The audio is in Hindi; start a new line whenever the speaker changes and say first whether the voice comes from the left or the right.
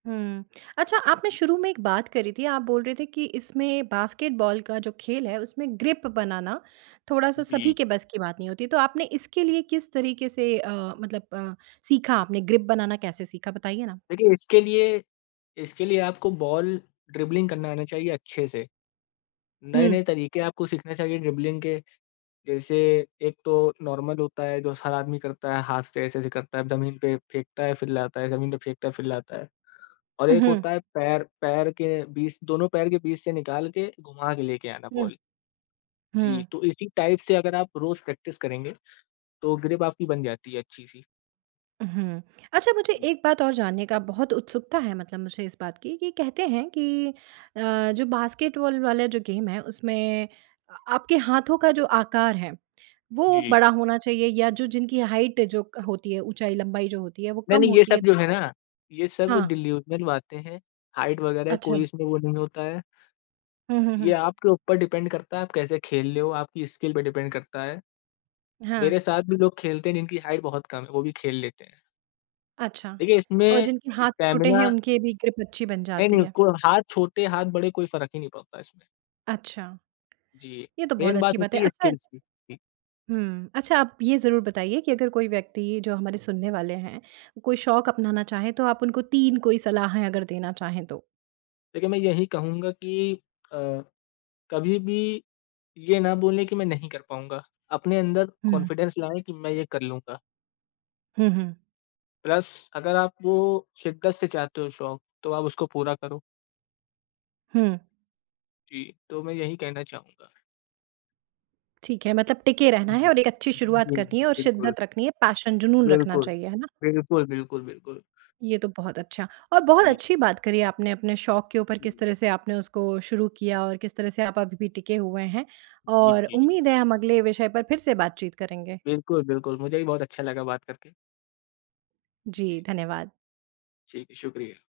right: हुँ। अच्छा आपने शुरू में एक बात करी थी आप बोल रहे थे कि इसमें बास्केटबॉल का जो खेल है उसमें ग्रिप बनाना थोड़ा-सा सभी
left: जी।
right: के बस की बात नहीं होती, तो आपने इसके लिए किस तरीके से अ, मतलब अ, सीखा आपने ग्रिप बनाना कैसे सीखा? बताइए ना।
left: देखिए इसके लिए इसके लिए आपको बॉल ड्रिबलिंग करना आना चाहिए अच्छे से।
right: हुँ।
left: नए-नए तरीके आपको सीखना चाहिए ड्रिबलिंग के, जैसे एक तो नॉर्मल होता है जो हर आदमी करता है हाथ से ऐसे-ऐसे करता है जमीन पे फेंकता है फिर लाता है जमीन पे फेंकता है, फिर लाता है। और
right: उ,
left: एक
right: हुँ।
left: होता है पैर पैर के बीच दोनों पैर के बीच से निकाल के घुमा के लेके आना
right: हुँ।
left: बॉल। जी,
right: हुँ।
left: तो इसी टाइप से अगर आप रोज़ प्रैक्टिस करेंगे, तो ग्रिप आपकी बन जाती है अच्छी-सी।
right: उहुँ। अच्छा मुझे 1 बात और जानने का बहुत उत्सुकता है मतलब मुझे इस बात की कि कहते हैं कि अ, जो बास्केटबॉल वाला जो गेम है, उसमें आ आपके हाथों का जो आकार है, वो
left: जी।
right: बड़ा होना चाहिए या जो जिनकी हाइट जो क होती है ऊँचाई-लंबाई जो होती है वो कम
left: नहीं-नहीं, ये
right: होती
left: सब
right: है।
left: जो है ना, ये सब
right: हाँ।
left: डिल्यूजनल बातें है, हाइट वगैरह
right: अच्छा।
left: कोई इसमें वो नहीं होता है।
right: हुँ, हुँ,
left: ये
right: हुँ।
left: आपके ऊपर डिपेंड करता है आप कैसे खेल ले हो, आपकी स्किल पे डिपेंड करता है।
right: हाँ।
left: मेरे साथ भी लोग खेलते हैं जिनकी हाइट बहुत कम है, वो भी खेल लेते हैं।
right: अच्छा,
left: देखिए
right: और
left: इसमें
right: जिनके हाथ छोटे हैं
left: स्टैमिना
right: उनके भी ग्रिप अच्छी बन जाती
left: नहीं-नहीं,
right: है।
left: को हाथ छोटे हाथ बड़े कोई फ़र्क ही नहीं पड़ता इसमें।
right: अच्छा,
left: जी,
right: ये तो बहुत
left: मेन
right: अच्छी
left: बात
right: बात है
left: होती है
right: अच्छा
left: स्किल्स की। जी।
right: हुँ। अच्छा आप ये ज़रूर बताइए कि अगर कोई व्यक्ति जो हमारे सुनने वाले हैं, कोई शौक अपनाना चाहे तो आप उनको 3 कोई सलाहें अगर देना चाहे तो?
left: देखिए मैं यही कहूँगा कि अ, कभी भी ये ना बोले कि मैं नहीं कर पाऊँगा। अपने अंदर
right: हुँ।
left: कॉन्फिडेंस लाएँ, कि मैं ये कर लूँगा।
right: हुँ, हुँ।
left: प्लस अगर आप वो शिद्दत से चाहते हो शौक, तो आप उसको पूरा करो।
right: हुँ।
left: जी, तो मैं यही कहना चाहूँगा।
right: ठीक है, मतलब टिके रहना है
left: जी।
right: और एक अच्छी शुरुआत
left: जी,
right: करनी है और
left: बिल्कुल।
right: शिद्दत रखनी है, पैशन जुनून रखना
left: बिल्कुल।
right: चाहिए। है ना?
left: बिल्कुल, बिल्कुल, बिल्कुल।
right: ये तो बहुत अच्छा, और बहुत
left: जी।
right: अच्छी बात करी आपने अपने शौक के ऊपर किस
left: हुँ।
right: तरह से आपने उसको शुरू किया और किस तरह से आप अभी भी टिके हुए हैं
left: जी,
right: और
left: जी।
right: उम्मीद है हम अगले विषय पर फिर से बातचीत करेंगे।
left: बिल्कुल, बिल्कुल, मुझे भी बहुत अच्छा लगा बात करके।
right: जी,
left: जी।
right: धन्यवाद।
left: ठीक, शुक्रिया।